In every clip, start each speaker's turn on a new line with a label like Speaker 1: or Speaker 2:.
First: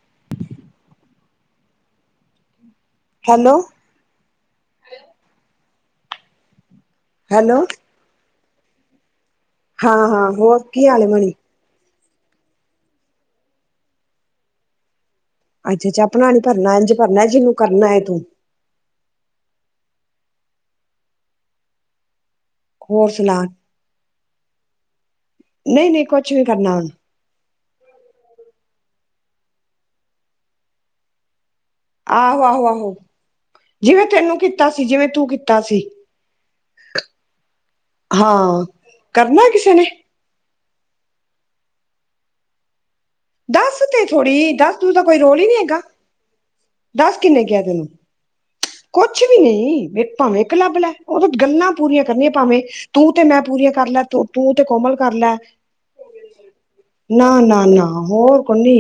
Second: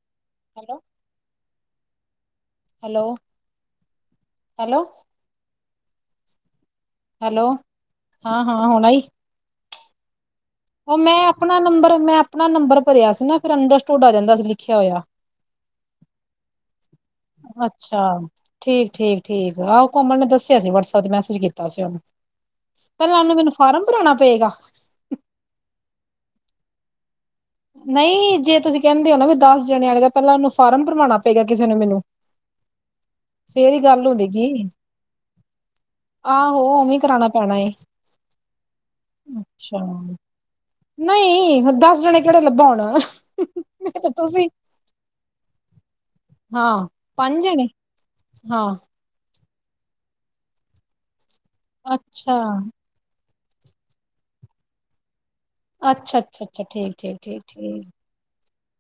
Speaker 1: [inaudible]
Speaker 2: Hello,
Speaker 1: hello
Speaker 2: hello hello ਹਾਂ, ਹਾਂ ਹੁਣ ਆਈ?
Speaker 1: ਹਾਂ, ਹਾਂ ਹੋਰ ਕੀ
Speaker 2: ਉਹ
Speaker 1: ਹਾਲ
Speaker 2: ਮੈਂ
Speaker 1: ਬਣੀ
Speaker 2: ਆਪਣਾ ਨੰਬਰ ਮੈਂ ਆਪਣਾ ਨੰਬਰ ਭਰਿਆ ਸੀ। ਨਾ ਫਿਰ ਅੰਡਰਸਟੁਡ ਆ ਸੀ ਲਿਖਿਆ ਹੋਇਆ।
Speaker 1: ਅੱਛਾ, ਅੱਛਾ ਆਪਣਾ ਨੀ ਭਰਨਾ, ਇੰਝ ਭਰਨਾ ਜਿਹਨੂੰ ਕਰਨਾ ਏ
Speaker 2: ਅੱਛਾ
Speaker 1: ਤੂੰ।
Speaker 2: ਠੀਕ, ਠੀਕ, ਠੀਕ ਆਹੋ ਕੋਮਲ ਨੇ ਦੱਸਿਆ ਸੀ। ਵਟਸਐਪ ਤੇ ਮੈਸੇਜ ਕੀਤਾ ਸੀ। ਉਹਨੂੰ
Speaker 1: ਹੋਰ
Speaker 2: ਪਹਿਲਾਂ ਉਹਨੂੰ
Speaker 1: ਸੁਣਾ
Speaker 2: ਮੈਨੂੰ ਫਾਰਮ ਭਰਾਉਣਾ ਪਏਗਾ?
Speaker 1: ਨਈ, ਨਈ ਕੁਛ ਨੀ ਕਰਨਾ ਹੁਣ।
Speaker 2: ਨਹੀਂ ਜੇ ਤੁਸੀਂ ਕਹਿੰਦੇ ਹੋ ਨਾ ਵੀ ਦੱਸ ਜਣੇ ਆਣੇਗਾ। ਪਹਿਲਾਂ ਉਹਨੂੰ ਫਾਰਮ ਭਰਮਾਉਣਾ ਪਏਗਾ। ਕਿਸੇ ਨੂੰ ਮੈਨੂੰ?
Speaker 1: ਆਹੋ, ਆਹੋ, ਆਹੋ
Speaker 2: ਫੇਰ ਹੀ
Speaker 1: ਜਿਵੇਂ
Speaker 2: ਗੱਲ
Speaker 1: ਤੈਨੂੰ
Speaker 2: ਹੁੰਦੀਗੀ
Speaker 1: ਕੀਤਾ ਸੀ। ਜਿਵੇਂ ਤੂੰ ਕੀਤਾ ਸੀ।
Speaker 2: ਆਹੋ ਉਵੀਂ ਕਰਾਣਾ ਪੈਣਾ ਏ।
Speaker 1: ਹਾਂ। ਕਰਨਾ ਕਿਸੇ
Speaker 2: ਅੱਛਾ
Speaker 1: ਨੇ
Speaker 2: ਨਹੀਂ ਦੱਸ ਜਣੇ ਕਿਹੜੇ ਲੱਭਾ ਹੁਣਾ
Speaker 1: ਦੱਸ ਤੇ ਥੋੜ੍ਹੀ ਦੱਸ ਦੂ ਦਾ ਕੋਈ ਰੋਲ ਹੀ ਨਹੀਂ ਹੈਗਾ।
Speaker 2: ਹਾਂ
Speaker 1: ਦੱਸ
Speaker 2: ਪੰਜ
Speaker 1: ਕਿੰਨੇ ਕਿਹਾ
Speaker 2: ਜਣੇ
Speaker 1: ਤੈਨੂੰ
Speaker 2: ਹਾਂ
Speaker 1: ਕੁਛ ਵੀ ਨਹੀਂ ਭਾਵੇਂ ਕ ਲੱਬ ਲੈ ਉਹ ਤਾਂ ਗੱਲਾਂ ਪੂਰੀਆਂ ਕਰਨੀਆਂ
Speaker 2: ਅੱਛਾ
Speaker 1: ਭਾਵੇਂ ਤੂੰ ਤੇ ਮੈਂ ਪੂਰੀਆਂ ਕਰ ਲੈ ਤ ਤੂੰ ਤੇ ਕੋਮਲ ਕਰ ਲੈ
Speaker 2: ਅੱਛਾ, ਅੱਛਾ, ਅੱਛਾ ਠੀਕ, ਠੀਕ,
Speaker 1: ਨਾ
Speaker 2: ਠੀਕ,
Speaker 1: ਨਾ ਨਾ
Speaker 2: ਠੀਕ
Speaker 1: ਹੋਰ ਕੋਈ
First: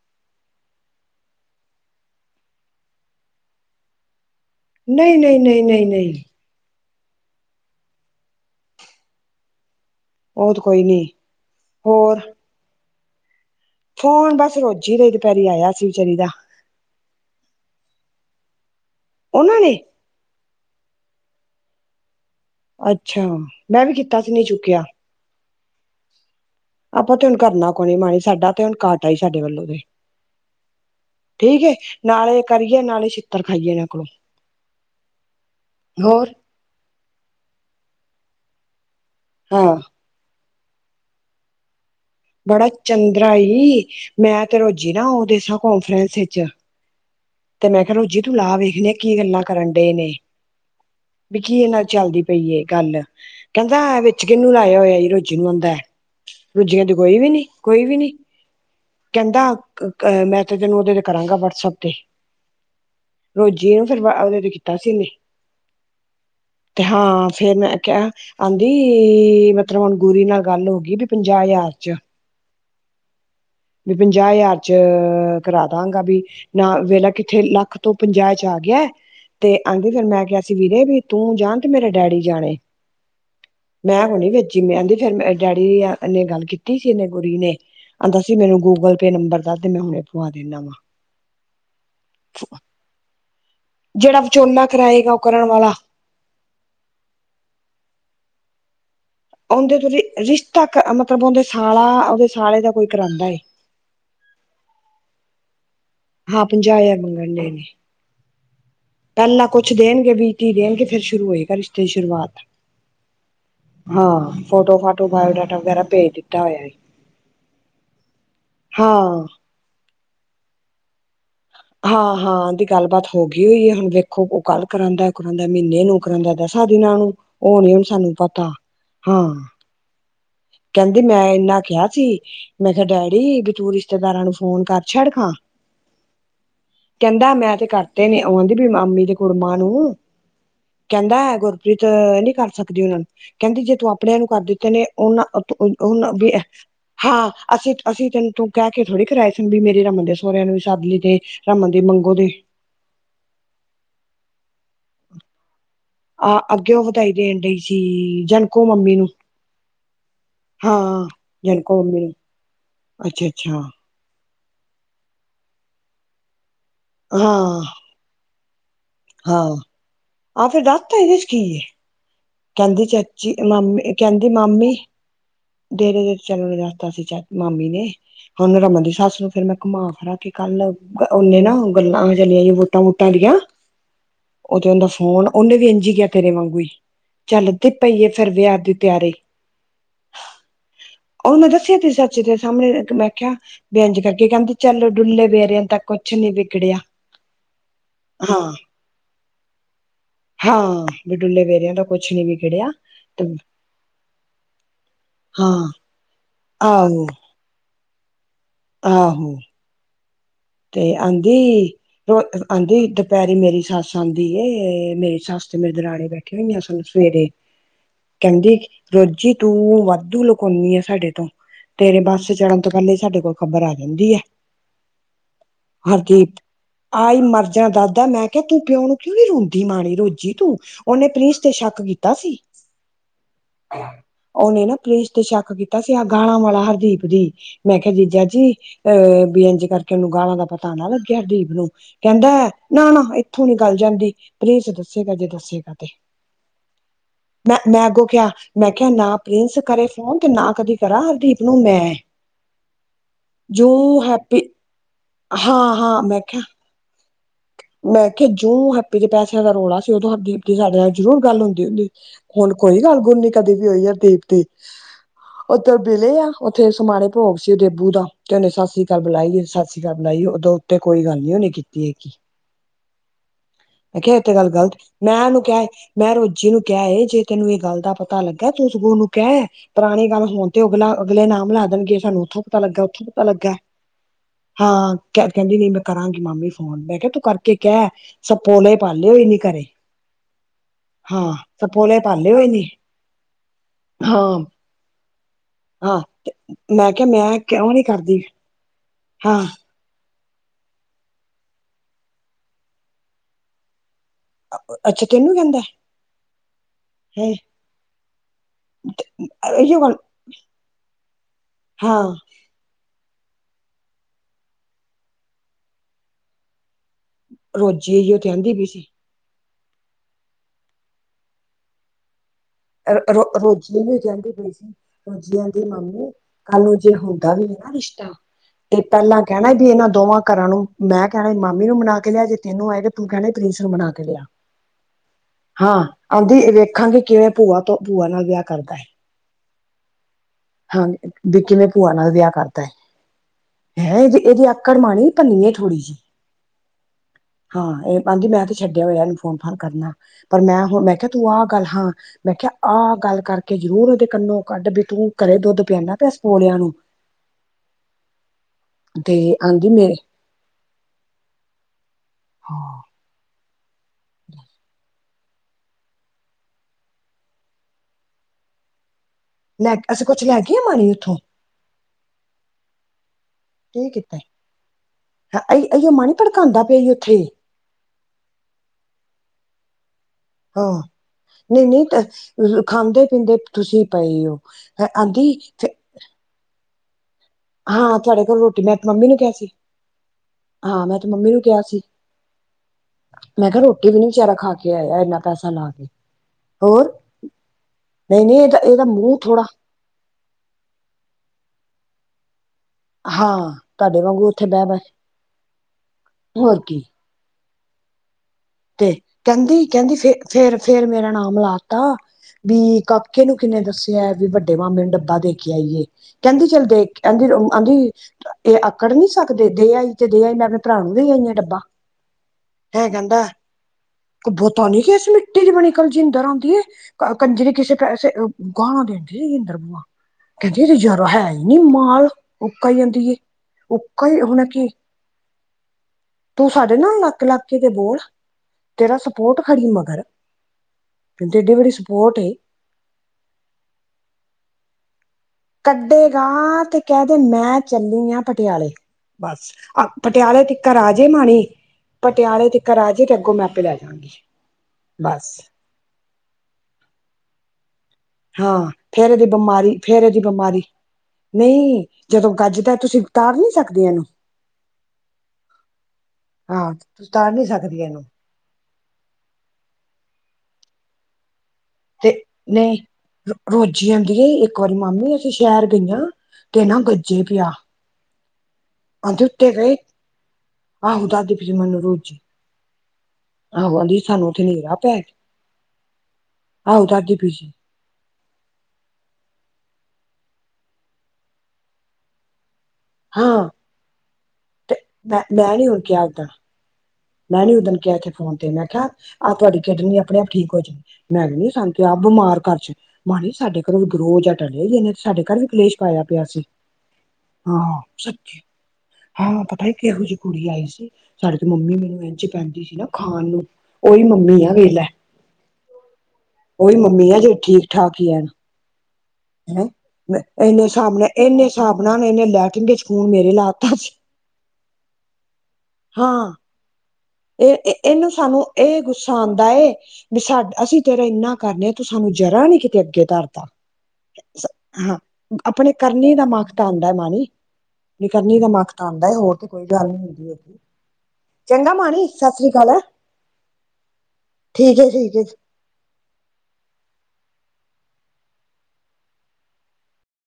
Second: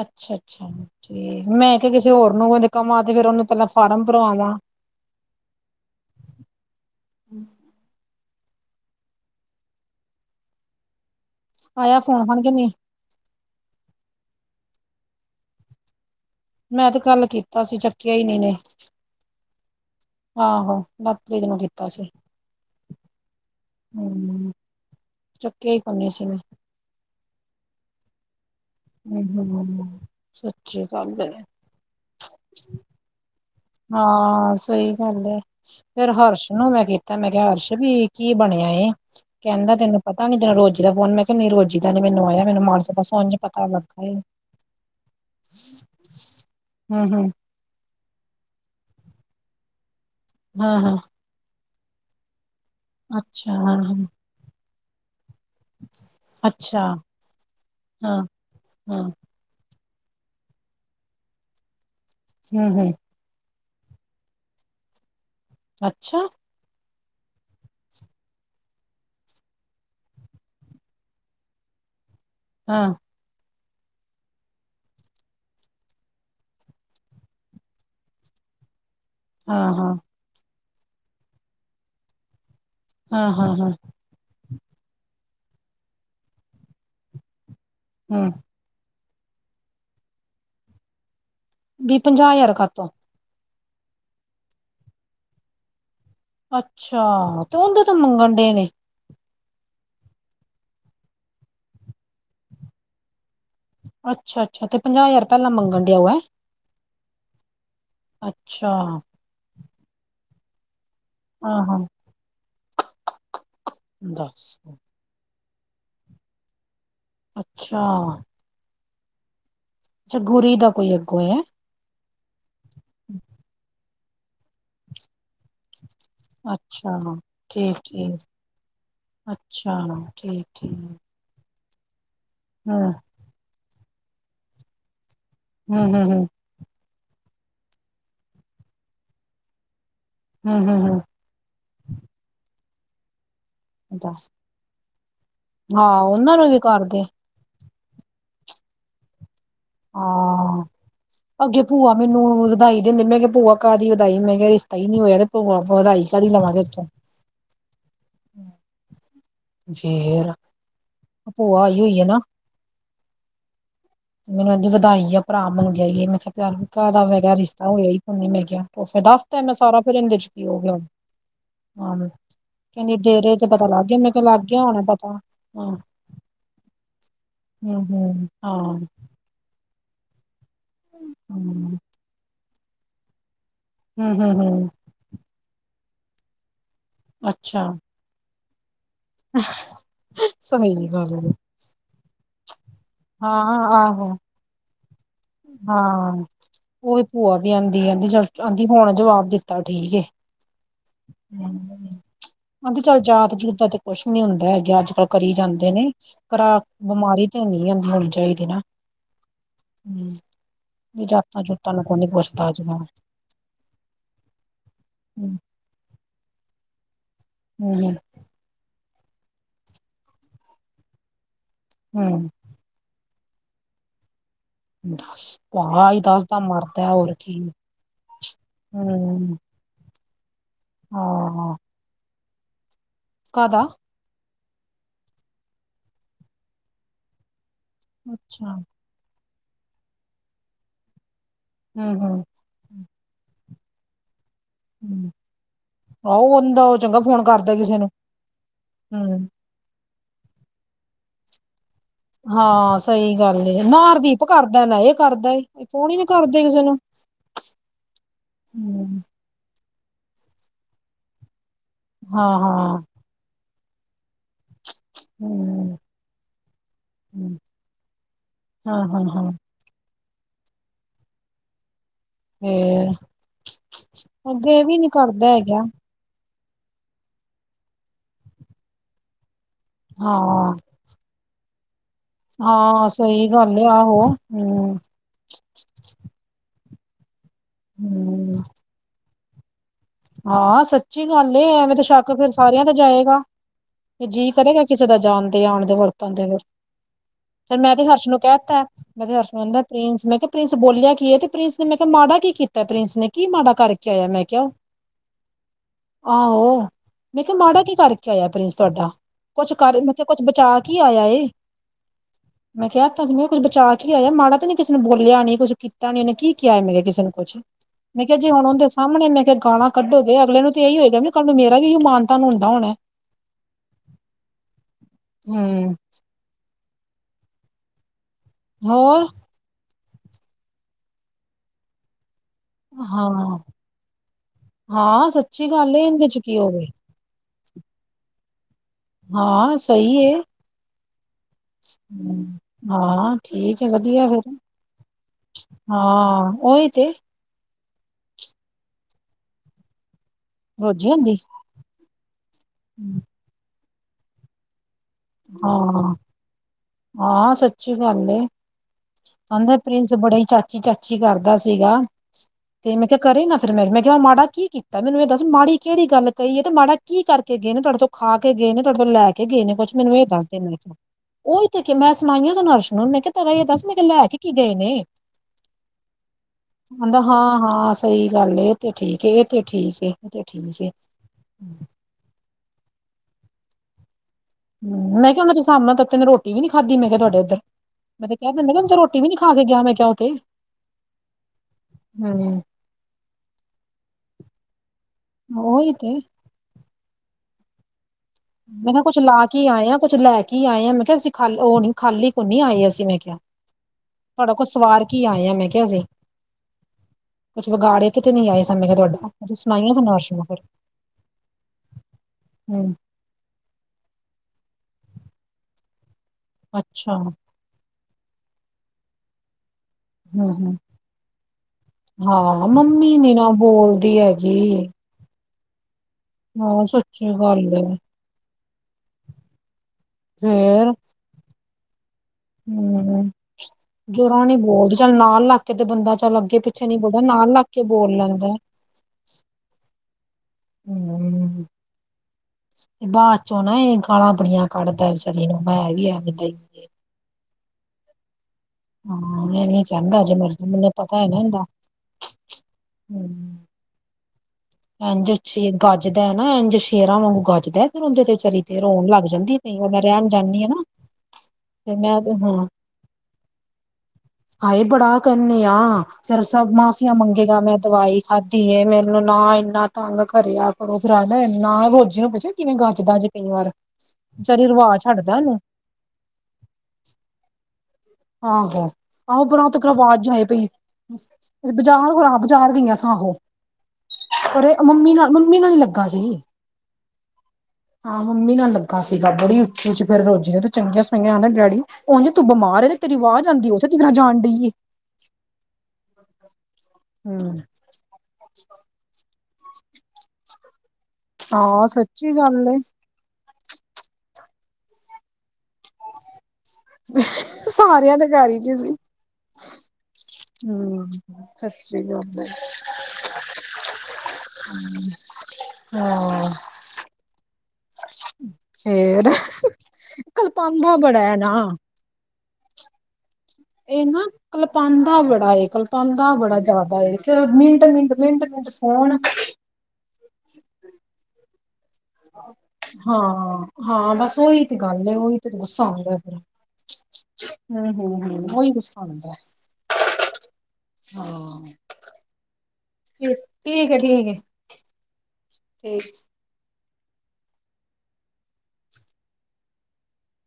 Speaker 2: ਅੱਛਾ-ਅੱਛਾ ਜੀ, ਮੈਂ ਕੇ ਕਿਸੇ ਹੋਰ ਨੂੰ ਕਮਾਂ, ਫਿਰ ਉਹਨੂੰ ਪਹਿਲਾਂ ਫਾਰਮ ਭਰਵਾਵਾਂ।
Speaker 1: ਨਈ, ਨਈ, ਨਈ, ਨਈ, ਨਈ ਓਹ ਤੇ ਕੋਈ ਨੀ।
Speaker 2: ਆਇਆ
Speaker 1: ਹੋਰ
Speaker 2: ਫੋਨ-ਫਾਣ ਕੇ ਨਈ।
Speaker 1: ਫੋਨ ਬਸ ਰੋਜੀ਼ ਦਾ ਦੁਪਹਿਰੀ ਆਇਆ ਸੀ‌, ਵਿਚਾਰੀ ਦਾ।
Speaker 2: ਮੈਂ ਤੇ ਕੱਲ ਕੀਤਾ ਸੀ, ਚੱਕਿਆ ਈ ਨਈ ਇਹਨੇ।
Speaker 1: ਓਨਾਂ ਨੇ
Speaker 2: ਆਹੋ ਨਵਪ੍ਰੀਤ ਨੂੰ ਕੀਤਾ ਸੀ।
Speaker 1: ਅੱਛਾ ਮੈਂ ਵੀ ਕੀਤਾ ਸੀ, ਨਈ
Speaker 2: ਹਮ
Speaker 1: ਚੁੱਕਿਆ।
Speaker 2: ਚੱਕਿਆ ਕੋਈ ਨੀ ਸੀ।
Speaker 1: ਆਪਾਂ ਤੇ ਹੁਣ ਕਰਨਾ ਕੋਣੀ ਮਾਣੀ ਸਾਡਾ। ਹੁਣ ਘਾਟ ਆਈ ਸਾਡੇ ਵੱਲੋਂ ਵੀ
Speaker 2: ਹਮ ਸੱਚੀ ਗੱਲ
Speaker 1: ਠੀਕ ਏ, ਨਾਲੇ ਕਰੀਏ ਨਾਲੇ ਛਿੱਤਰ ਖਾਈਏ। ਕੋਲੋਂ
Speaker 2: ਹਾਂ ਸਈ ਗੱਲ ਏ, ਫੇਰ
Speaker 1: ਹੋਰ
Speaker 2: ਹਰਸ਼ ਨੂੰ ਮੈਂ ਕੀਤਾ ਮੈਂ ਕਿਹਾ ਹਰਸ਼ ਵੀ ਕੀ ਬਣਿਆ ਏ,
Speaker 1: ਹਾਂ
Speaker 2: ਕਹਿੰਦਾ ਤੈਨੂੰ ਪਤਾ ਨੀ ਤੈਨੂੰ ਰੋਜੀ਼ ਦਾ ਫੋਨ ਮੈਂ ਕਿਹਾ ਨਹੀਂ ਰੋਜ਼ੀ ਦਾ ਨੀ ਮੈਨੂੰ ਆਇਆ ਮੈਨੂੰ
Speaker 1: ਬੜਾ
Speaker 2: ਮਾਨਸਾ ਦਾ
Speaker 1: ਚੰਦਰਾ
Speaker 2: ਉਂਝ ਪਤਾ
Speaker 1: ਈ,
Speaker 2: ਲੱਗਾ ਏ
Speaker 1: ਮੈਂ ਤੇ ਰੋਜੀ਼ ਨਾ ਉਹ ਦੇ ਸਾਂ ਕਨਫਰੰਸ ਸੀ ਚ
Speaker 2: ਹੂੰ, ਹੂੰ।
Speaker 1: ਤੇ ਮੈਂ ਕਿਹਾ ਰੋਜ਼ੀ ਤੂੰ ਲਾ ਵੇਖਦੇ ਆ, ਕੀ ਗੱਲਾਂ ਕਰਨ ਡਏ ਨੇ।
Speaker 2: ਹਾਂ, ਹਾਂ।
Speaker 1: ਵੀ ਕਿਹਦੇ ਨਾਲ ਚੱਲਦੀ ਪਈ ਏ ਗੱਲ,
Speaker 2: ਅੱਛਾ ਹਾਂ
Speaker 1: ਕਹਿੰਦਾ ਵਿੱਚ ਕਿਹਨੂੰ ਲਾਇਆ ਹੋਇਆ ਜੀ ਰੋਜੀ਼ ਨੂੰ ਰੂਜੀ਼
Speaker 2: ਅੱਛਾ
Speaker 1: ਕੇਂਦੀ ਕੋਈ ਵੀ ਨੀ, ਕੋਈ ਵੀ ਨੀ,
Speaker 2: ਹਾਂ ਹਾਂ
Speaker 1: ਕਹਿੰਦਾ ਮੈਂ ਤੇ ਤੈਨੂੰ ਉਹਦੇ ਤੇ ਕਰਾਂਗਾ, ਵਟਸਐਪ ਤੇ।
Speaker 2: ਹੂੰ, ਹੂੰ।
Speaker 1: ਰੋਜੀ਼ ਨੂੰ ਫੇਰ ਉਹਦੇ ਤੇ ਕੀਤਾ ਸੀ ਇਹਨੇ।
Speaker 2: ਅੱਛਾ।
Speaker 1: ਤੇ ਹਾਂ ਫੇਰ ਮੈਂ ਕਿਹਾ ਆਂਦੀ ਮਤਲਬ ਹੁਣ ਗੁਰੀ ਨਾਲ ਗੱਲ ਹੋ ਗਈ, ਵੀ ਪੰਜਾਹ ਹਜ਼ਾਰ ਚ
Speaker 2: ਹਾਂ
Speaker 1: ਵੀ ਪੰਜਾਹ ਹਜ਼ਾਰ ਚ ਕਰਾਦਾਂਗਾ ਵੀ ਨਾ ਵੇਲਾ ਕਿੱਥੇ ਲੱਖ ਤੋਂ ਪੰਜਾਹ ਚ ਆ ਗਿਆ। ਤੇ
Speaker 2: ਹਾਂ
Speaker 1: ਆਂਦੀ
Speaker 2: ਹਾਂ
Speaker 1: ਫਿਰ ਮੈਂ ਕਿਹਾ ਸੀ ਵੀਰੇ ਵੀ, ਤੂੰ ਜਾਣ ਤੇ ਮੇਰੇ ਡੈਡੀ ਜਾਣੇ।
Speaker 2: ਹਾਂ -ਹਾਂ -ਹਾਂ।
Speaker 1: ਮੈਂ ਹੁਣੀ ਵੇਚੀ ਮੈਂ ਆਹਿੰਦੀ, ਫੇਰ ਮੈਂ ਡੈਡੀ ਦੀ ਨੇ ਗੱਲ ਕੀਤੀ ਸੀ ਇਹਨੇ ਗੁਰੀ ਨੇ ਆਂਦਾ
Speaker 2: ਹੂੰ।
Speaker 1: ਸੀ ਮੈਨੂੰ ਗੂਗਲ ਪੇ ਨੰਬਰ ਦੱਸ, ਤੇ ਮੈਂ ਹੁਣੇੇ ਪਵਾ ਦਿੰਦਾ ਵਾ।
Speaker 2: ਵੀਹ ਪੰਜਾਹ ਹਜ਼ਾਰ ਖਾਤੋਂ
Speaker 1: ਜਿਹੜਾ ਵਿਚੋਲਾ ਕਰਾਏਗਾ, ਉਹ ਕਰਨ ਵਾਲਾ
Speaker 2: ਅੱਛਾ ਤੇ ਉਹਦੇ ਤੋਂ ਮੰਗਣ ਡਏ ਨੇ।
Speaker 1: ਉਹਦੇ ਤੋਂ ਰਿਸ਼ਤਾ ਮਤਲਬ ਦੇ ਉਹਦਾ ਸਾਲਾ, ਉਹਦੇ ਸਾਲੇ ਦਾ ਕੋਈ ਕਰਾਂਦਾ ਏ।
Speaker 2: ਅੱਛਾ -ਅੱਛਾ ਤੇ ਪੰਜਾਹ ਹਜ਼ਾਰ ਪਹਿਲਾਂ ਮੰਗਣ ਡਿਆ ਉਹ ਐਂ,
Speaker 1: ਹਾਂ ਪੰਜਾਹ ਹਜ਼ਾਰ ਮੰਗਣ ਡੇ ਨੇ
Speaker 2: ਅੱਛਾ।
Speaker 1: ਪਹਿਲਾਂ ਕੁਛ ਦੇਣਗੇ ਵੀਹ -ਤੀਹ ਦੇਣਗੇ, ਫਿਰ ਸ਼ੁਰੂ ਹੋਏਗਾ
Speaker 2: ਹਾਂ ਹਾਂ
Speaker 1: ਰਿਸ਼ਤੇ ਦੀ ਸ਼ੁਰੂਆਤ। ਹਾਂ
Speaker 2: ਦੱਸ
Speaker 1: ਫੋਟੋ-ਫਾਟੋ, ਬਾਇਓਡਾਟਾ ਵਗੈਰਾ ਭੇਜ ਦਿੱਤਾ ਹੋਇਆ ਏ।
Speaker 2: ਅੱਛਾ।
Speaker 1: ਹਾਂ
Speaker 2: ਅੱਛਾ ਗੁਰੀ ਦਾ ਕੋਈ ਅੱਗੋਂ ਐ।
Speaker 1: ਹਾਂ-ਹਾਂ ਓਦੀ ਗੱਲਬਾਤ ਹੋ ਗਈ ਹੋਈ ਐ, ਹੁਣ ਵੇਖੋ ਉਹ ਕੱਲ ਕਰਾਂਦਾ ਉਕਦਾ ਮਹੀਨੇ ਨੂੰ, ਉਕਰਾਂਦਾ ਦਸਾਂ ਦਿਨਾਂ
Speaker 2: ਅੱਛਾ
Speaker 1: ਨੂੰ ਉਹ ਨੀਂ ਹੁਣ ਸਾਨੂੰ ਪਤਾ! ਹਾਂ।
Speaker 2: ਹਾਂ
Speaker 1: ਕਹਿੰਦੀ ਮੈਂ ਇੰਨਾਂ ਕਿਹਾ ਸੀ ਮੈਂ
Speaker 2: ਹੂੰ
Speaker 1: ਕਿਹਾ ਡੈਡ ਵੀ ਤੂੰ ਰਿਸ਼ਤੇਦਾਰਾਂ ਨੂੰ ਫੋਨ ਕਰ ਛੱਡ ਖਾ
Speaker 2: ਹਂ ਹਂ ਹਂ।
Speaker 1: ਕਹਿੰਦਾ ਮੈਂ ਤੇ ਕਰਤੇ ਨੇਂ ਉਹ ਆਂਦੀ ਵੀ ਮਾਮੀ ਦੇ ਕੁੜਮਾਂ ਨੂੰ
Speaker 2: ਹੂੰ ਹੂੰ ਹੂੰ
Speaker 1: ਕਹਿੰਦਾ ਹੈ ਗੁਰਪ੍ਰੀਤ ਨੀਂ ਕਰ ਸਕਦੀ ਉਹਨਾਂ ਨੂੰ, ਕਹਿੰਦੀ ਜੇ ਤੂੰ ਆਪਣਿਆਂ ਨੂੰ
Speaker 2: ਦੱਸ
Speaker 1: ਕਰ ਦਿੱਤੇ ਨੇਂ ਉਹਨਾਂ ਅਤ ਉਹ
Speaker 2: ਹਾਂ
Speaker 1: ਉਨ੍ਹਾਂ ਵੀ,
Speaker 2: ਉਹਨਾਂ ਨੂੰ ਕਰਦੇ
Speaker 1: ਹਾਂ। ਅਸੀਂ ਅਸੀਂ ਤੈਨੂੰ ਤੂੰ ਕਹਿ ਕੇ ਥੋੜੀ ਕਰਾਏ ਸੀ ਵੀ ਮੇ ਰਮਨ ਦੇ ਸਹੁਰਿਆਂ
Speaker 2: ਹਾਂ
Speaker 1: ਨੂੰ ਵੀ ਸੱਦ ਲੀ ਤੇ
Speaker 2: ਅੱਗੇ
Speaker 1: ਰਮਨ ਦੀ
Speaker 2: ਭੂਆ
Speaker 1: ਮੰਗੋ
Speaker 2: ਮੈਨੂੰ
Speaker 1: ਦੀ
Speaker 2: ਵਧਾਈ ਦਿੰਦੇ ਮੈਂ ਕਿਹਾ ਭੂਆ ਕਾਹਦੀ ਵਧਾਈ ਮੈਂ ਕਿਹਾ ਰਿਸ਼ਤਾ ਹੀ ਨ੍ਹੀਂ ਹੋਇਆ ਤੇ ਭੂਆ ਵਧਾਈ ਕਾਹਦੀ
Speaker 1: ਆਹ
Speaker 2: ਲਵਾਂਗੇ
Speaker 1: ਅੱਗੇ ਉਹ
Speaker 2: ਇੱਥੋਂ
Speaker 1: ਵਧਾਈ ਦੇਣ ਡਹੀ ਸੀ, ਜਣਕੋ ਮੰਮੀ ਨੂੰ
Speaker 2: ਜੀਰ
Speaker 1: ਹਾਂ।
Speaker 2: ਭੂਆ ਆਈ
Speaker 1: ਜਣਕੋ ਮੰਮੀ
Speaker 2: ਹੋਈ ਐ
Speaker 1: ਨੂੰ
Speaker 2: ਨਾਂ।
Speaker 1: ਅੱਛਾ ਅੱਛਾ।
Speaker 2: ਤੇ ਮੈਨੂੰ ਆਂਦੀ ਵਧਾਈ ਆ, ਭਰਾ ਮੰਗ ਆਈ ਏ। ਮੈਂ ਖਿਆ ਭੈਣ ਕਾਹਦਾ ਮੈਂ ਕਿਹਾ
Speaker 1: ਹਾਂ
Speaker 2: ਰਿਸ਼ਤਾ ਹੋਇਆ ਹੀ ਕੋਈ ਨੀਂ ਮੈਂ ਕਿਆ ਤਾਂ ਫੇਰ ਦੱਸਦਾ ਮੈਂ
Speaker 1: ਹਾਂ
Speaker 2: ਸਾਰਾ ਫਿਰ ਇਹਦੇ ਚ ਕੀ
Speaker 1: ਆਹ
Speaker 2: ਹੋ
Speaker 1: ਫੇਰ
Speaker 2: ਗਿਆ।
Speaker 1: ਦੱਸਤਾ ਇਹਦੇ ਚ ਕੀ ਏ
Speaker 2: ਕਹਿੰਦੀ
Speaker 1: ਚਾਚੀ
Speaker 2: ਡੇਰੇ ਤੇ ਪਤਾ ਲੱਗ
Speaker 1: ਮਾਮੀ
Speaker 2: ਗਿਆ ਮੈਂ ਤੇ
Speaker 1: ਕਹਿੰਦੀ
Speaker 2: ਲੱਗ ਗਿਆ
Speaker 1: ਮਾਮੀ
Speaker 2: ਹੋੁਣਾ ਪਤਾ। ਹਾਂ।
Speaker 1: ਚੱਲਣ ਨੂੰ ਰਸਤਾ ਸੀ ਮਾਮੀ
Speaker 2: ਹੂੰ
Speaker 1: ਨੇਂ
Speaker 2: ਹੂੰ ਹਾਂ
Speaker 1: ਹੁਣ ਰਮਨ ਦੀ ਸੱਸ ਨੂੰ ਫੇਰ ਮੈਂ ਘੁਮਾ ਫਰਾ ਕਿ ਕੱਲ ਉਹਨੇਂ ਨਾ
Speaker 2: ਹੂੰ
Speaker 1: ਗੱਲਾਂ ਚਲੀਆਂ ਜੇ ਵੋਟਾਂ ਵੂਟਾਂ ਦੀਆਂ
Speaker 2: ਹੂੰ ਹੂੰ
Speaker 1: ਉਹ
Speaker 2: ਹੂੰ
Speaker 1: ਤੇ ਉਹਦਾ ਫੋਨ ਉਹਨੇਂ ਵੀ ਇੰਝ ਕਿਹਾ ਤੇਰੇ ਵਾਂਗੂ ਈਂ ਚੱਲਦੀ
Speaker 2: ਅੱਛਾ
Speaker 1: ਪਈਏ ਫੇਰ ਵਿਆਹ ਦੀ ਤਿਆਰੀ
Speaker 2: [unintelligible] ਸਹੀ ਗੱਲ ਏ।
Speaker 1: ਅੱਛੇ ਤੁ ਸੱਚੀ ਤੇਰੇ ਸਾਹਮਣੇ ਮੈਂ ਖਿਆ,
Speaker 2: ਹਾਂ
Speaker 1: ਵਿਅੰਜ
Speaker 2: ਆਹੋ
Speaker 1: ਕਰਕੇ ਕਹਿੰਦੀ
Speaker 2: ਹਾਂ,
Speaker 1: ਵਿਗੜਿਆ
Speaker 2: ਉਹ ਵੀ ਭੂਆ ਵੀ ਆਹਂਦੀ, ਆਂਦੀ
Speaker 1: ਹਾਂ
Speaker 2: ਆਂਦੀ ਹੁਣ ਜਵਾਬ ਦਿੱਤ ਤਾਂ ਠੀਕ ਏ।
Speaker 1: ਹਾਂ ਵੀ ਡੁੱਲੇ ਬੇਰਿਆਂ ਦਾ ਕੁਛ ਨੀ
Speaker 2: [unintelligible]
Speaker 1: ਵਿਗੜਿਆ
Speaker 2: ਆਂਦੀ ਚੱਲ
Speaker 1: ਤੇ
Speaker 2: ਜਾਤ-ਜੂਤ ਦਾ ਕੁਛ ਨੀਂ ਹੁੰਦਾ। ਅੱਜ-ਕੱਲ ਕਰੀ
Speaker 1: ਹਾਂ
Speaker 2: ਜਾਂਦੇ ਨੇਂ। ਪਰ
Speaker 1: ਆਹੋ
Speaker 2: ਬਿਮਾਰੀ ਤੇ ਨੀਂ ਹੋਣੀ ਚਾਹੀਦੀ ਨਾਂ।
Speaker 1: ਆਹੋ।
Speaker 2: ਹਂ।
Speaker 1: ਤੇ ਆਂਦੀ ਰ
Speaker 2: ਪੁੱਛਦਾ ਅੱਜ ਕੱਲ
Speaker 1: ਆਂਦੀ। ਦੁਪੈਰੀ ਮੇਰੀ ਸੱਸ ਆਂਦੀ ਏ, ਮੇਰੀ ਸੱਸ ਤੇ ਮੇਰੇ ਦਰਾਣੀ ਬੈਠੀ ਹੁੰਦੀਆਂ ਸਾਨੂੰ ਸਵੇਰੇ।
Speaker 2: ਹਂ।
Speaker 1: ਕਹਿੰਦੀ ਰੋਜ਼ੀ ਤੂੰ ਵਾਧੂ ਲੁਕਾਉਂਦੀ ਏ ਸਾਡੇ ਤੋਂ। ਤੇਰੇ ਬੱਸ
Speaker 2: ਹਮ
Speaker 1: ਚੜਣ ਕਹਿੰਦੀ ਸਾਡੇ ਕੋਲ ਖ਼ਬਰ ਆ ਜਾਂਦੀ ਐ।
Speaker 2: ਦਸ
Speaker 1: ਹਰਦੀਪ ਆਈ ਮਰ ਜਾਣਾ ਦੱਸਦਾ, ਮੈਂ ਕਿਹਾ ਤੂੰ ਪਿਓ ਨੂੰ ਕਿਉਂ ਨੀ
Speaker 2: ਹਮ
Speaker 1: ਰੂੰ ਦੀ ਮਾਣੀ ਰੋਜ਼ੀ ਤੂੰ ਉਹਨੇ ਪ੍ਰਿੰਸ ਤੇ ਸ਼ੱਕ ਕੀਤਾ ਸੀ।
Speaker 2: ਕਾਦਾ?
Speaker 1: [unintelligible] ਉਹਨੇਂ ਨਾ ਪ੍ਰਿੰਸ ਤੇ ਸ਼ੱਕ ਕੀਤਾ ਸੀ, ਗਾਲਾਂ ਵਾਲਾ ਹਰਦੀਪ ਦੀ। ਮੈਂ ਕਿਹਾ ਜੀਜਾ ਜੀ,
Speaker 2: ਅੱਛਾ
Speaker 1: ਅਹ ਬੇਅੰਜ ਕਰਕੇ ਉਹਨੂੰ ਗਾਲਾਂ ਦਾ ਪਤਾ ਨਾਂ ਲੱਗੇ ਹਰਦੀਪ ਨੂ
Speaker 2: ਹਮ ਹਮ
Speaker 1: ਕਹਿੰਦਾਂ ਨਾਂ ਨਾਂ ਇੱਥੋਂ ਨੀਂ ਗੱਲ ਜਾਂਦੀ, ਪ੍ਰੀੰਸ
Speaker 2: ਹਮ
Speaker 1: ਦੱਸੇਗਾ ਜੇ ਦੱਸੇਗਾ ਤੇ।
Speaker 2: ਆਹੋ ਉਹਦਾ ਉਹ ਚੰਗਾ ਫੋਨ ਕਰਦਾ
Speaker 1: ਮੈਂ
Speaker 2: ਕਿਸੇ
Speaker 1: ਮੈਂ
Speaker 2: ਨੂੰ
Speaker 1: ਅੱਗੋਂ ਕਿਹਾ, ਮੈਂ ਕਿਹਾ, ਨਾ
Speaker 2: ਹਮ
Speaker 1: ਪ੍ਰਿੰਸ ਕਰੇ ਹੁਣ ਤੇ ਨਾਂ ਕਦੀ ਕਰਾਂ ਹਰਦੀਪ ਨੂੰ ਮੈਂ
Speaker 2: ਹਾਂ, ਸਹੀ ਗੱਲ ਐ,
Speaker 1: ਜੋ
Speaker 2: ਨਾਂ ਹਰਦੀਪ
Speaker 1: ਹੈਪੀ
Speaker 2: ਕਰਦਾ ਨਾਂ ਇਹ ਕਰਦਾ
Speaker 1: ਹਾਂ
Speaker 2: ਫੋਨ
Speaker 1: ਹਾਂ
Speaker 2: ਨੀਂ
Speaker 1: ਮੈਂ
Speaker 2: ਕਰਦੇ
Speaker 1: ਕਿਹਾ
Speaker 2: ਕਿਸੇ ਨੂੰ
Speaker 1: ਮੈਂ ਕਿਹਾ ਜੂਂ ਹੈਪੀ
Speaker 2: ਹਮ
Speaker 1: ਦੇ ਪੈਸਿਆਂ ਦਾ ਰੌਲਾ ਸੀ ਉਦੋਂ ਹਦਦੀਪ ਦੀ ਸਾਡੇ ਨਾਲ ਜ਼ਰੂਰ ਗੱਲ ਹੁੰਦੀ ਹੁੰਦੀ।
Speaker 2: ਹਾਂ
Speaker 1: ਹੁਣ ਕੋਈ
Speaker 2: ਹਾਂ
Speaker 1: ਗੱਲ ਗੁਲ ਨ੍ਹੀਂ ਕਦੇ ਵੀ ਹੋਈ ਹਰਦੀਪ ਦੀ ਓਧਰ
Speaker 2: ਹਮ
Speaker 1: ਬੇਲੇ ਆ, ਉੱਥੇ ਸਮਾਣੇ ਭੋਗ ਸੀ ਡੇਬੂ ਦਾ ਤੇ ਉਹਨੇਂ ਸਤਿ
Speaker 2: ਹਾਂ
Speaker 1: ਸ੍ਰੀ ਅਕਾਲ
Speaker 2: ਹਾਂ ਹਾਂ
Speaker 1: ਬੁਲਾਈ। ਏ ਸਸ ਬਣਾਈ ਉਦੋਂ ਉੱਤੇ ਕੋਈ ਗੱਲ ਨੀਂ ਉਹਨੇਂ ਕੀਤੀ ਹੈਗੀ।
Speaker 2: ਫੇਰ
Speaker 1: ਮੈਂ ਕਿਹਾ, ਇਹ ਤੇ ਗੱਲ
Speaker 2: ਅੱਗੇ
Speaker 1: ਗ਼ਲਤ,
Speaker 2: ਵੀ ਨੀ
Speaker 1: ਮੈਂ
Speaker 2: ਕਰਦਾ
Speaker 1: ਇਹਨੂੰ
Speaker 2: ਹੈਗਾ
Speaker 1: ਕਿਹਾ? ਮੈਂ ਰੋਜੀ ਨੂੰ ਕਿਹਾ ਇਹ ਜੇ ਤੈਨੂੰ ਇਹ ਗੱਲ ਦਾ ਪਤਾ ਲੱਗਾ, ਤ ਉਸ ਸਗੋਂ ਓਨੂੰ ਕਹਿ ਪੁਰਾਣੀ ਗੱਲ ਹੋਣ
Speaker 2: ਹਾਂ
Speaker 1: ਤੇ ਅਗਲਾ, ਅਗਲੇ ਨਾਮ ਲਾ ਦੇਣਗੇ ਸਾਨੂੰ ਉੱਥੋਂ ਪਤਾ ਲੱਗਾ,
Speaker 2: ਹਾਂ
Speaker 1: ਉੱਥੋਂ ਪਤਾ
Speaker 2: ਸਹੀ
Speaker 1: ਲੱਗਾ,
Speaker 2: ਗੱਲ ਏ ਆਹੋ ਹਮ
Speaker 1: ਹਾਂ ਕ ਕਹਿੰਦੀ, ਨ ਮੈਂ ਕਰਾਂਗੀ ਮਾਮੀ ਫੋਨ, ਮੈਂ ਕਿਹਾ ਤੂੰ ਕਰ ਕੇ ਕਹਿ,
Speaker 2: ਹਮ
Speaker 1: ਸਪੋਲੇ ਪਾਲੇ ਹੀ ਨੀ ਘਰੇ
Speaker 2: ਹਾਂ ਸੱਚੀ
Speaker 1: ਹਾਂ
Speaker 2: ਗੱਲ, ਐਵੇਂ ਤਾਂ
Speaker 1: ਸਪੋਲੇ
Speaker 2: ਸ਼ੱਕ, ਫਿਰ
Speaker 1: ਪਾਲੇ ਹੋਏ ਨੀ
Speaker 2: ਸਾਰਿਆਂ ਦਾ ਜਾਏਗਾ। ਜੀਅ
Speaker 1: ਹਾਂ
Speaker 2: ਕਰੇਗਾ, ਕਿਸੇ ਦਾ ਜਾਣਦੇ ਆਉਣਦੇ
Speaker 1: ਹਾਂ
Speaker 2: ਵਰਤਨ ਤੇ, ਫਿਰ
Speaker 1: ਮੈਂ ਕਿਹਾ
Speaker 2: ਫਿਰ,
Speaker 1: ਕਿਉਂ
Speaker 2: ਮੈਂ
Speaker 1: ਨੀ
Speaker 2: ਤੇ ਹਰਸ਼
Speaker 1: ਕਰਦੀ
Speaker 2: ਨੂੰ ਕਹਿ ਦਿੱਤਾ, ਮੈਂ ਤੇ ਹਰਸ਼
Speaker 1: ਹਾਂ
Speaker 2: ਅੰਦਰ ਪ੍ਰਿੰਸ, ਮੈਂ ਕਿਹਾ ਪ੍ਰਿੰਸ ਬੋਲਿਆ ਕੀ ਏ, ਤੇ ਪ੍ਰਿੰਸ ਨੇ ਮੈਂ ਕਿਹਾ ਮਾੜਾ ਕੀ ਕੀਤਾ, ਪ੍ਰਿੰਸ ਕੀ ਮਾੜਾ ਕਰਕੇ ਆਇਆ, ਮੈਂ ਕਿਹਾ
Speaker 1: ਅੱਛਾ, ਤੈਨੂੰ ਕਹਿੰਦਾ?
Speaker 2: ਆਹੋ, ਮੈਂ
Speaker 1: ਹੈ
Speaker 2: ਕਿਹਾ, ਮਾੜਾ ਕੀ ਕਰਕੇ ਆਇਆ ਪ੍ਰਿੰਸ ਤੁਹਾਡਾ। ਕੁਛ
Speaker 1: ਇਹੀਓ
Speaker 2: ਕਰ,
Speaker 1: ਗੱਲ
Speaker 2: ਮਤਲਬ ਕੁਛ ਬਚਾ ਕੇ ਈ ਆਇਆ ਏ
Speaker 1: ਹਾਂ
Speaker 2: ਮੈਂ ਕਿਹ, ਤਾ ਸੀ ਮ ਕਿਹਾ ਕੁੱ ਬਚਾ ਕੇ ਆਇਆ, ਮਾੜਾ ਤੇ ਨੀ ਕਿਸੇ ਨੂੰ ਬੋਲਿਆ ਨਈ, ਕੁੱਛ ਕੀਤਾ ਨਈ ਉਹਨੇ ਕੀ ਕਿਹਾ ਮੇਰੇ ਕਿਸੇ ਨੂੰ, ਕੁਛ
Speaker 1: ਰੋਜੀ
Speaker 2: ਮੈਂ
Speaker 1: ਇਹੀਓ
Speaker 2: ਕਿਹਾ, ਜੇ ਹੁਣ
Speaker 1: ਕਹਿੰਦੀ ਪਈ
Speaker 2: ਉਹਦੇ
Speaker 1: ਸੀ
Speaker 2: ਸਾਹਮਣੇ, ਮੈਂ ਕਿਹਾ ਗਾਲਾਂ ਕੱਢੋ ਤੇ, ਅਗਲੇ ਨੂੰ ਤੇ ਇਹੀ ਹੋਏਗਾ, ਵੀ ਕੱਲ ਨੂੰ ਮੇਰਾ ਵੀ ਇਉਂ ਮਾਨਤਾਨ ਹੁੰਦਾ ਹੋਣਾ
Speaker 1: ਰੋਜ਼ੀ ਨੂੰ, ਕਹਿੰਦੀ ਪਈ ਸੀ, ਰੋਜ਼ੀ ਦੀ
Speaker 2: ਹੂੰ।
Speaker 1: ਮੰਮੀ? ਕੱਲ ਨੂੰ, ਜੇ ਹੁੰਦਾ ਵੀ ਹੈ ਨਾ ਰਿਸ਼ਤਾ, ਤੇ
Speaker 2: ਹੋਰ
Speaker 1: ਪਹਿਲਾਂ ਕਹਿਣਾ ਕਿ, ਇਹਨਾਂ ਦੋਵਾਂ ਘਰਾਂ ਨੂੰ, ਮੈਂ ਕਹਿਣਾ ਮਾਮੀ ਨੂੰ ਮਨਾ ਕੇ ਲਿਆ, ਜੇ ਤੈਨੂੰ ਆਏ ਕੇ ਤੂੰ ਕਹਿਣਾ
Speaker 2: ਹਾਂ,
Speaker 1: ਪ੍ਰਿੰਸ ਨੂੰ ਮਣਾ ਕੇ ਲਿਆ,
Speaker 2: ਹਾਂ ਸੱਚੀ ਗੱਲ ਏ
Speaker 1: ਹਾਂ
Speaker 2: ਇਹਦੇ ਚ ਕੀ
Speaker 1: ਆਉਂਦੀ
Speaker 2: ਹੋਵੇ
Speaker 1: ਵੇਖਾਂਗੇ ਕਿਵੇਂ, ਭੂਆ ਤੋਂ ਭੂਆ ਬਿਨਾ, ਨਾਲ ਵਿਆਹ ਕਰਦਾ ਏ
Speaker 2: ਹਾਂ, ਸਹੀ ਏ
Speaker 1: ਹਾਂਜੀ ਵਿਕੀ ਨੇ, ਭੂਆ ਨਾਲ ਦਾ ਵਿਆਹ ਕਰਤਾ ਏ,
Speaker 2: ਹਾਂ ਠੀਕ ਹੈ
Speaker 1: ਹੈਂ
Speaker 2: ਵਧੀਆ
Speaker 1: ਇਹਦੀ
Speaker 2: ਫਿਰ
Speaker 1: ਇਹਦੀ ਆਕੜ ਮਾੜੀ ਭਨੀਏ, ਥੋੜ੍ਹੀ ਜਿਹੀ
Speaker 2: ਓਹੀ ਤੇ,
Speaker 1: ਹਾਂ, ਇਹ ਆਾਂਦੀ, ਮੈਂ ਤੇ ਛੱਡਿਆ ਹੋਇਆ ਇਹਨੂੰ ਫੋਨ ਫਾਨ ਕਰਨਾ। ਪਰ ਮੈਂ ਹੁਣ,
Speaker 2: ਰੋਜੀ
Speaker 1: ਮੈਂ ਕਿਹਾ
Speaker 2: ਹੁੰਦੀ
Speaker 1: ਤੂੰ ਆਹ ਕਰ ਹਾਂ, ਮੈਂ ਕਿਹਾ ਆਹ ਗੱਲ ਕਰ ਤੇ ਜ਼ਰੂਰ ਉਹਦੇ ਕੰਨੋ ਕੱਢ ਦੇ, ਤੂੰ ਘਰੇ ਦੁੱਧ
Speaker 2: ਹਾਂ,
Speaker 1: ਪਿਆਦਾ ਪਿਆ, ਸਪੋ
Speaker 2: ਹਾਂ, ਸੱਚੀ ਗੱਲ
Speaker 1: ਤੇ
Speaker 2: ਕਹਿੰਦਾ
Speaker 1: ਆਂਦੀ
Speaker 2: ਪ੍ਰਿੰਸ,
Speaker 1: ਮੇਰੇ
Speaker 2: ਬੜਾ ਹੀ ਚਾਚੀ ਚਾਚੀ ਕਰਦਾ ਸੀਗਾ
Speaker 1: ਹਾਂ
Speaker 2: ਤੇ ਕਰੇ ਨਾ ਫ਼ਿਰ ਮੈਂ ਮੈਂ ਕਿਹਾ ਮਾੜਾ ਕੀ ਕੀਤਾ, ਮੈਨੂੰ ਇਹ ਦੱਸ ਮਾੜੀ ਕਿਹੜੀ ਗੱਲ ਕਹੀ, ਤੇ ਮਾੜਾ ਕੀ ਕਰਕੇ ਗਏ ਨੇ, ਤੁਹਾਡੇ ਤੋਂ ਖਾ ਕੇ ਗਏ ਨੇ ਫਿਰ, ਲੈ ਕੇ ਗਏ ਨੇ ਕੁਛ
Speaker 1: ਲੈ
Speaker 2: ਮੈਨੂੰ
Speaker 1: ਅਸੀਂ
Speaker 2: ਇਹ
Speaker 1: ਕੁੱਛ
Speaker 2: ਦੱਸਦੇ।
Speaker 1: ਲੈ
Speaker 2: ਮੈਂ
Speaker 1: ਗਏ
Speaker 2: ਕਿਹਾ,
Speaker 1: ਮਾਣੀ ਉੱਥੋਂ
Speaker 2: ਉਹਹੀ ਮੈਂ ਸੁਣਾਈਆ। ਸੰਨਰਸ਼ ਨੂੰ ਮੈਂ ਕਿਹਾ, ਤੇਰਾ ਇਹ ਦੱਸ, ਮੈਂ ਲੈ ਕੇ। [inaudible] ਕੀ--ਕੀ ਗਏ ਨੇ?
Speaker 1: ਅ, ਇਓ ਇਓ ਉਹ ਮਾਂ ਨੂੰ, ਭੜਕਾ ਦਾ ਪਿਆ
Speaker 2: ਕਹਿੰਦਾ ਹਾਂ
Speaker 1: ਉੱਥੇ,
Speaker 2: ਹਾਂ ਸਹੀ ਗੱਲ। ਇਹ ਤੇ ਠੀਕ। ਇਹ ਤੇ ਠੀਕ। ਤੇ ਠੀਕ ਏ
Speaker 1: ਹਾਂ। ਨਹ ਨਹੀਂ। ਖਾਂਦੇ-ਪੀਂਦੇ ਤੁਸੀਂ ਪਏ ਹੋ।
Speaker 2: ਹੂ ਮੈਂ ਕਿਹਾ,
Speaker 1: ਆਂਦੀ
Speaker 2: ਉਹਨਾਂ ਤੇ ਹਿਸਾਬ ਨਾਲ, ਤਨੇ ਤੇ ਰੋਟੀ ਵੀ ਨੀ ਖਾਦੀ, ਮੇਰੇ ਤੁਹਾਡੇ ਓਥੇ
Speaker 1: ਹਾਂ। ਤੁਹਾਡੇ ਕੋਲ ਰੋਟੀ। ਮੈਂ ਤੇ ਮੰਮੀ ਨੂੰ ਕਿਹਾ ਸੀ।
Speaker 2: ਗਿਆ ਮੈਂ ਕਿਹਾ ਉਹ
Speaker 1: ਹਾਂ, ਮੈਂ ਤੇ ਮੰਮੀ ਨੂੰ ਕਿਹਾ ਸੀ।
Speaker 2: ਹੂ
Speaker 1: ਮੈਂ ਕਿਹਾ, ਰੋਟੀ ਵੀ ਨਈ। ਵਿਚਾਰਾ ਖਾ ਕੇ ਆਇਆਂ, ਇੰਨਾ ਪੈਸਾ ਲਾ
Speaker 2: ਉਹੀ
Speaker 1: ਕੇ
Speaker 2: ਤੇ
Speaker 1: ਹੋਰ। ਨਹੀਂ ਨਹੀਂ ਇਹਦਾ
Speaker 2: ਮੈਂ ਕਿਹਾ,
Speaker 1: ਇਹਦਾ
Speaker 2: ਕੁਛ
Speaker 1: ਮੂੰਹ
Speaker 2: ਲਾ
Speaker 1: ਥੋੜਾ
Speaker 2: ਕੇ ਆਏ, ਕੁੱਛ ਲੈ ਕੇ ਆਏ ਆ, ਮੈਂ ਕਿਹਾ, ਅਸੀਂ ਖਾਲੀ ਕੋਈ ਆਏ, ਅਸੀਂ ਮੈਂ ਕਿਹਾ,
Speaker 1: ਹਾਂ ਤੁਹਾਡੇ ਵਾਂਗੂ
Speaker 2: ਤੁਹਾਡਾ
Speaker 1: ਉੱਥੇ
Speaker 2: ਕੁਜ,
Speaker 1: ਬਹਿ ਬਹਿ
Speaker 2: ਸਵਾਰ ਕੀ ਆਏ ਆ, ਮੈਂ ਕਿਹਾ ਅਸੀਂ
Speaker 1: ਹੋਰ ਕੀ
Speaker 2: ਕੁਛ ਵਿਗਾੜੇ ਕਿਤੇ ਨੀ ਆਏ ਸ ਮੈਂ ਕਿਹਾ
Speaker 1: ਤੇ
Speaker 2: ਤੁਹਾਡਾ ਤੁਸੀਂ
Speaker 1: ਕਹਿੰਦੀ
Speaker 2: ਸੁਣਾਈਆਂ ਸਾਨੂੰ
Speaker 1: ਕਹਿੰਦੀ
Speaker 2: ਅਰਸ਼ਨਾ ਫਿਰ
Speaker 1: ਫੇ-ਫੇਰ ਫੇਰ ਮੇਰਾ ਨਾਮ ਲਾਤਾ।
Speaker 2: ਹਮ
Speaker 1: ਬੀ ਕਾਕੇ ਨੂੰ ਕਿੰਨੇ ਦੱਸਿਆ? ਵੀ ਵੱਡੇ ਮਾਮੇ ਨੂੰ ਡੱਬਾ ਦੇ ਕੇ ਆਈਏ। ਕਹਿੰਦੀ, ਚੱਲ ਦੇਖ
Speaker 2: ਅੱਛਾ
Speaker 1: ਕਹਿੰਦੀ, ਆਦੀ ਇਹ ਆਂਕੜ ਨਈ ਸਕਦੀ, ਦੇ ਆਈ। ਦੇ
Speaker 2: ਹਮ
Speaker 1: ਆਈ। ਮੈਂ
Speaker 2: ਹਮ
Speaker 1: ਆਪਣੇ ਭਰਾ ਨੂੰ, ਦੇ ਆਈ ਹਾਂ। ਡੱਬਾ
Speaker 2: ਹਾਂ ਮੰਮੀ ਨੀ ਨਾ ਬੋਲਦੀ ਹੈਗੀ
Speaker 1: ਕਿਸ ਮਿੱਟੀ ਦੀ ਬਣੀ ਕੱਲ ਜਿੰਦਰ ਆਉਂਦੀ ਹੈ
Speaker 2: ਹਾਂ ਸੱਚੀ ਗੱਲ
Speaker 1: ਕੰਜਰੀ
Speaker 2: ਏ
Speaker 1: ਕਿਸੇ ਪੈਸੇ। ਗਾਲਾਂ ਦੇਿੰਦੀ ਸੀ ਇੰਦਰ ਬੂਆ
Speaker 2: ਫੇਰ
Speaker 1: ਕਹਿੰਦੀ ਜ਼ਰਾ ਹੈ ਹੀ ਨੀ ਮਾਲ ਉੱਕਾਈ ਆਉਂਦੀ ਹੈ।
Speaker 2: ਜ਼ਰਾ ਨੀ ਬੋਲਦੇ। ਚੱਲ ਨਾਲ ਲੱਗ ਕੇ ਤੇ ਬੰਦਾ ਚੱਲ। ਅੱਗੇ-ਪਿੱਛੇ ਨੀ ਬੋਲਦਾ। ਨਾਲ ਲੱਗ ਕੇ ਬੋਲ ਲੈਂਦਾ।
Speaker 1: ਤੇਰਾ ਸਪੋਰਟ ਖੜੀ ਮਗਰ ਏਡੇ,
Speaker 2: ਹਮ
Speaker 1: ਏਡੇ ਵੱਡੇ ਸਪੋਰਟ ਏ।
Speaker 2: ਬਾਅਦ' ਚੋਂ ਨਾ ਇਹ ਗਾਲਾਂ ਬੜੀਆਂ ਕੱਢਦਾ ਵਿਚਾਰੀ ਨੂੰ। ਮੈਂ ਵੀ ਐਵੇਂ
Speaker 1: ਕੱਢੇਗਾ
Speaker 2: ਦਾ ਹੀ
Speaker 1: ਤੇ ਕਹਿ ਦੇ, ਮੈਂ ਚੱਲੀ ਹਾਂ ਪਟਿਆਲੇ।
Speaker 2: ਹਾਂ
Speaker 1: ਬਸ,
Speaker 2: ਐਵੇਂ
Speaker 1: ਆਹ
Speaker 2: ਕਹਿੰਦਾ ਜੇ
Speaker 1: ਪਟਿਆਲੇ
Speaker 2: ਮਰਜ਼ੀ ਮੈਨੂੰ
Speaker 1: ਤਿਕਰ
Speaker 2: ਪਤਾ ਹੈ
Speaker 1: ਆਜੇ
Speaker 2: ਨਾ ਇਹਦਾ
Speaker 1: ਮਾਣੀ। ਪਟਿਆਲੇ ਤੀਕਰ ਆ ਜਾਏ, ਅੱਗੋਂ
Speaker 2: ਹਮ
Speaker 1: ਮੈਂ ਆਪੇ ਲੈ ਜਾਵਾਂਗੀ।
Speaker 2: ਇੰਝ
Speaker 1: ਬਸ
Speaker 2: ਸ਼ੇਰ ਗੱਜਦਾ ਨਾ, ਇੰਝ ਸ਼ੇਰਾਂ ਵਾਂਗੂ ਗੱਜਦਾ। ਫੇਰ ਉਹਦੇ ਤੇ। ਚਲੀ ਤੇ
Speaker 1: ਹਾਂ
Speaker 2: ਰੋਣ ਲੱਗ
Speaker 1: ਫੇਰ ਇਹਦੀ
Speaker 2: ਜਾਂਦੀ ਹੁੰਦੀ
Speaker 1: ਬਿਮਾਰੀ
Speaker 2: ਮੈਂ
Speaker 1: ਫੇਰ
Speaker 2: ਰਹਿਣ
Speaker 1: ਇਹਦੀ
Speaker 2: ਜਾਂਦੀ ਹਾਂ ਨਾ।
Speaker 1: ਬਿਮਾਰੀ
Speaker 2: ਫਿਰ
Speaker 1: ਨਹੀਂ,
Speaker 2: ਮੈਂ ਤੇ
Speaker 1: ਜਦੋਂ
Speaker 2: ਹਾਂ
Speaker 1: ਗੱਜਦਾ ਤੁਸੀਂ ਉਤਾਰ ਨਹੀਂ ਸਕਦੇ ਇਹਨੂੰ।
Speaker 2: ਹਾਏ, ਬੜਾ ਕਹਨੇ ਆ। ਫਿਰ ਸਭ
Speaker 1: ਹਾਂ
Speaker 2: ਮਾਫੀਆ
Speaker 1: ਉਤਾਰ
Speaker 2: ਮੰਗੇਗਾ
Speaker 1: ਨੀ
Speaker 2: ਮੈਂ
Speaker 1: ਸਕਦੇ
Speaker 2: ਦਵਾਈ
Speaker 1: ਇਹਨੂੰ
Speaker 2: ਖਾਧੀ। ਦੀਏ, ਮੈਨੂੰ ਨਾ ਇੰਨਾ ਤੰਗ ਕਰਿਆ। ਪਰ ਉਹ ਕਹਿੰਦਾ ਇੰਨਾ। ਨੂੰ
Speaker 1: ਤੇ
Speaker 2: ਪੁੱਛਿਆ ਕਿਵੇਂ
Speaker 1: ਨਹੀਂ,
Speaker 2: ਗੱਜਦਾ ਜੇ ਕਈ ਵਾਰ
Speaker 1: ਰੋਜ਼ੀ ਆਉਂਦੀ ਆ
Speaker 2: ਵਿਚਾਰੀ
Speaker 1: ਇੱਕ ਵਾਰੀ
Speaker 2: ਰਵਾ
Speaker 1: ਮਾਮੀ
Speaker 2: ਛੱਡਦਾ
Speaker 1: ਅਸੀਂ
Speaker 2: ਉਹਨੂੰ
Speaker 1: ਸ਼ਹਿਰ ਗਈਆਂ। ਤੇ ਨਾ ਗੱਜੇ ਪਿਆ।
Speaker 2: ਆਹੋ, ਆਹੋ,
Speaker 1: ਆਂਦੇ
Speaker 2: ਪਰ ਉਹ
Speaker 1: ਉੱਤੇ
Speaker 2: ਤੱਕ
Speaker 1: ਗਏ
Speaker 2: ਆਵਾਜ਼ ਆਏ ਪਈ।
Speaker 1: ਆਹੋ ਦੱਸਦੀ ਪਈ ਸੀ ਮੈਨੂੰ
Speaker 2: ਬਾਜ਼ਾਰ
Speaker 1: ਰੋਜੀ
Speaker 2: ਖਰਾਬ। ਬਾਜ਼ਾਰ ਗਈਆਂ ਸਾ ਆਹੋ।
Speaker 1: ਆਹੋ ਆਂਦੀ ਸਾਨੂੰ ਉੱਥੇ
Speaker 2: ਅਰੇ,
Speaker 1: ਹਨੇਰਾ
Speaker 2: ਮੰਮੀ
Speaker 1: ਪੈ
Speaker 2: ਨਾਲ, ਮੰਮੀ ਨਾਲ ਇ ਲੱਗਾ ਸੀ।
Speaker 1: ਆਹੋ ਦਾਦੀ ਬੀਜੀ
Speaker 2: ਹਾਂ, ਮੰਮੀ ਨਾਲ ਲੱਗਾ ਸੀਗਾ। ਬੜੀ ਉੱਚੀ। ਉਰ ਫੇਰ ਰੋਜ਼ੀ ਨੇ ਤਾਂ ਚੰਗੀਆਂ ਸੁਣਈਆਂ। ਆਹਦਾ ਡੈਡੀ। ਉੰਝ ਤੂੰ ਬਿਮਾਰ ਏ, ਤੇ ਤੇਰੀ ਆਵਾਜ਼
Speaker 1: ਹਾਂ
Speaker 2: ਆਂਦੀ ਉਥੇ ਤੀਕਰ ਜਾਣ ਡਈਏ।
Speaker 1: ਤੇ ਮੈਂ ਮੈਂ ਨੀ ਹੁਣ ਕਿਹਾ ਓਦਣ ਮੈਂ ਨਹੀਂ ਓਦਣ ਕਿਹਾ ਕੇ ਫੋਨ ਤੇ ਮੈਂ ਕਿਹਾ, ਆਹ ਤੁਹਾਡੀ ਕਿਡਨੀ ਆਪਣੇ ਆਪ ਠੀਕ ਹੋ ਜਾਣੀ। ਮੈਂ ਕਹਿਨੀ
Speaker 2: ਹਾਂ
Speaker 1: ਸਾਨੂੰ ਕੇ ਆਪ
Speaker 2: ਸੱਚੀ
Speaker 1: ਬਿਮਾਰ
Speaker 2: ਗੱਲ
Speaker 1: ਕਰ
Speaker 2: ਏ
Speaker 1: ਛੱਡਿਆ। ਮਾਣੀ ਸਾਡੇ ਘਰੋਂ ਗ੍ਰਹਿ ਜਿਹਾ ਟਲ ਗਿਆ ਇ ਇਹਨੇ ਸਾਡੇ ਘਰ ਵੀ ਕਲੇਸ਼ ਪਾਇਆ ਪਿਆ ਸੀ। ਹਾਂ
Speaker 2: ਸਾਰਿਆਂ ਦੇ ਘਰ ਹੀ'
Speaker 1: ਸੱਚੀ
Speaker 2: ਚ ਸੀ।
Speaker 1: ਹਾਂ, ਪਤਾ ਕਿਹੋ ਜਿਹੀ ਕੁੜੀ ਆਈ
Speaker 2: ਹੂੰ
Speaker 1: ਸੀ। ਸਾਡੇ ਤੋਂ ਮੰਮੀ
Speaker 2: ਸੱਚੀ
Speaker 1: ਮੈਨੂੰ।
Speaker 2: ਗੱਲ ਏ।
Speaker 1: ਜੋ ਪੈਂਦੀ ਸੀ ਨਾ ਖਾਣ ਨੂੰ, ਓਹੀ ਮੰਮੀ ਆ ਵੇਖ ਲੈ।
Speaker 2: ਹਾਂ
Speaker 1: ਓਹੀ ਮੰਮੀ ਆ, ਜੋ ਠੀਕ ਠਾਕ ਹੀ ਹੈ।
Speaker 2: ਫ਼ਿਰ।
Speaker 1: ਹੈਂ, ਮੈ ਇੰਨੇ ਹਿਸਾਬ, ਇੰਨੇ ਹਿਸਾਬ ਨਾਲ ਨੇ। ਇੰਨੇ ਲੈ ਕੇ ਗਏ ਸੂਟ ਮੇਰੇ ਨਾਲ।
Speaker 2: ਇਹ ਨਾ ਕਲਪਾਂਦਾ ਬੜਾ ਏ। ਕਲਪਾਂਦਾ
Speaker 1: ਹਾਂ
Speaker 2: ਬੜਾ ਜ਼ਿਆਦਾ।
Speaker 1: ਇਹ
Speaker 2: ਮਿੰਟ ਮਿੰਟ
Speaker 1: ਇਹਨੂੰ
Speaker 2: ਮਿੰਟ
Speaker 1: ਸਾਨੂੰ
Speaker 2: ਮਿੰਟ
Speaker 1: ਇਹ
Speaker 2: ਫੋਨ
Speaker 1: ਗੁੱਸਾ ਆਉਂਦਾ ਏ। ਵੀ ਸਾਡਾ ਅਸੀਂ ਤੇਰਾ ਇੰਨਾ। ਕਰਨੇ ਆ ਤੂੰ ਸਾਨੂੰ ਜ਼ਰਾ ਨੀ ਕਿਤੇ
Speaker 2: ਹਾਂ
Speaker 1: ਅੱਗੇ ਧਾਰਦਾ
Speaker 2: ਹਾਂ ਬਸ ਉਹੀ ਤੇ ਗੱਲ ਏ
Speaker 1: ਹਾਂ
Speaker 2: ਉਹੀ ਤੇ ਗੁੱਸਾ
Speaker 1: ਆਪਣੇ
Speaker 2: ਆਂਦਾ ਫਿਰ
Speaker 1: ਕਰਨੀ ਦਾ ਮੱਖ। ਟਾਂਡਾ ਮਾਣੀ
Speaker 2: ਹੂੰ ਹੂੰ ਹੂੰ।
Speaker 1: ਨਿਕਰਨੀ ਦਾ
Speaker 2: ਉਹੀ
Speaker 1: ਮਾਖਟ
Speaker 2: ਗੁੱਸਾ
Speaker 1: [unintelligible] ਆਉਂਦਾ
Speaker 2: ਆਂਦਾ
Speaker 1: ਹੋਰ ਤੇ ਕੋਈ ਗੱਲ਼ ਨੀਂ ਹੁੰਦੀ ਹੈਗੀ।
Speaker 2: ਹਾਂ।
Speaker 1: ਚੰਗਾ ਮਾਣੀ ਸਤਿ ਸ੍ਰੀ ਅਕਾਲ
Speaker 2: ਠੀਕ ਹੈਂ ਠੀਕ ਹੈਂ।
Speaker 1: ਠੀਕ ਹੈ ਠੀਕ ਹੈ
Speaker 2: ਇਹ ਚ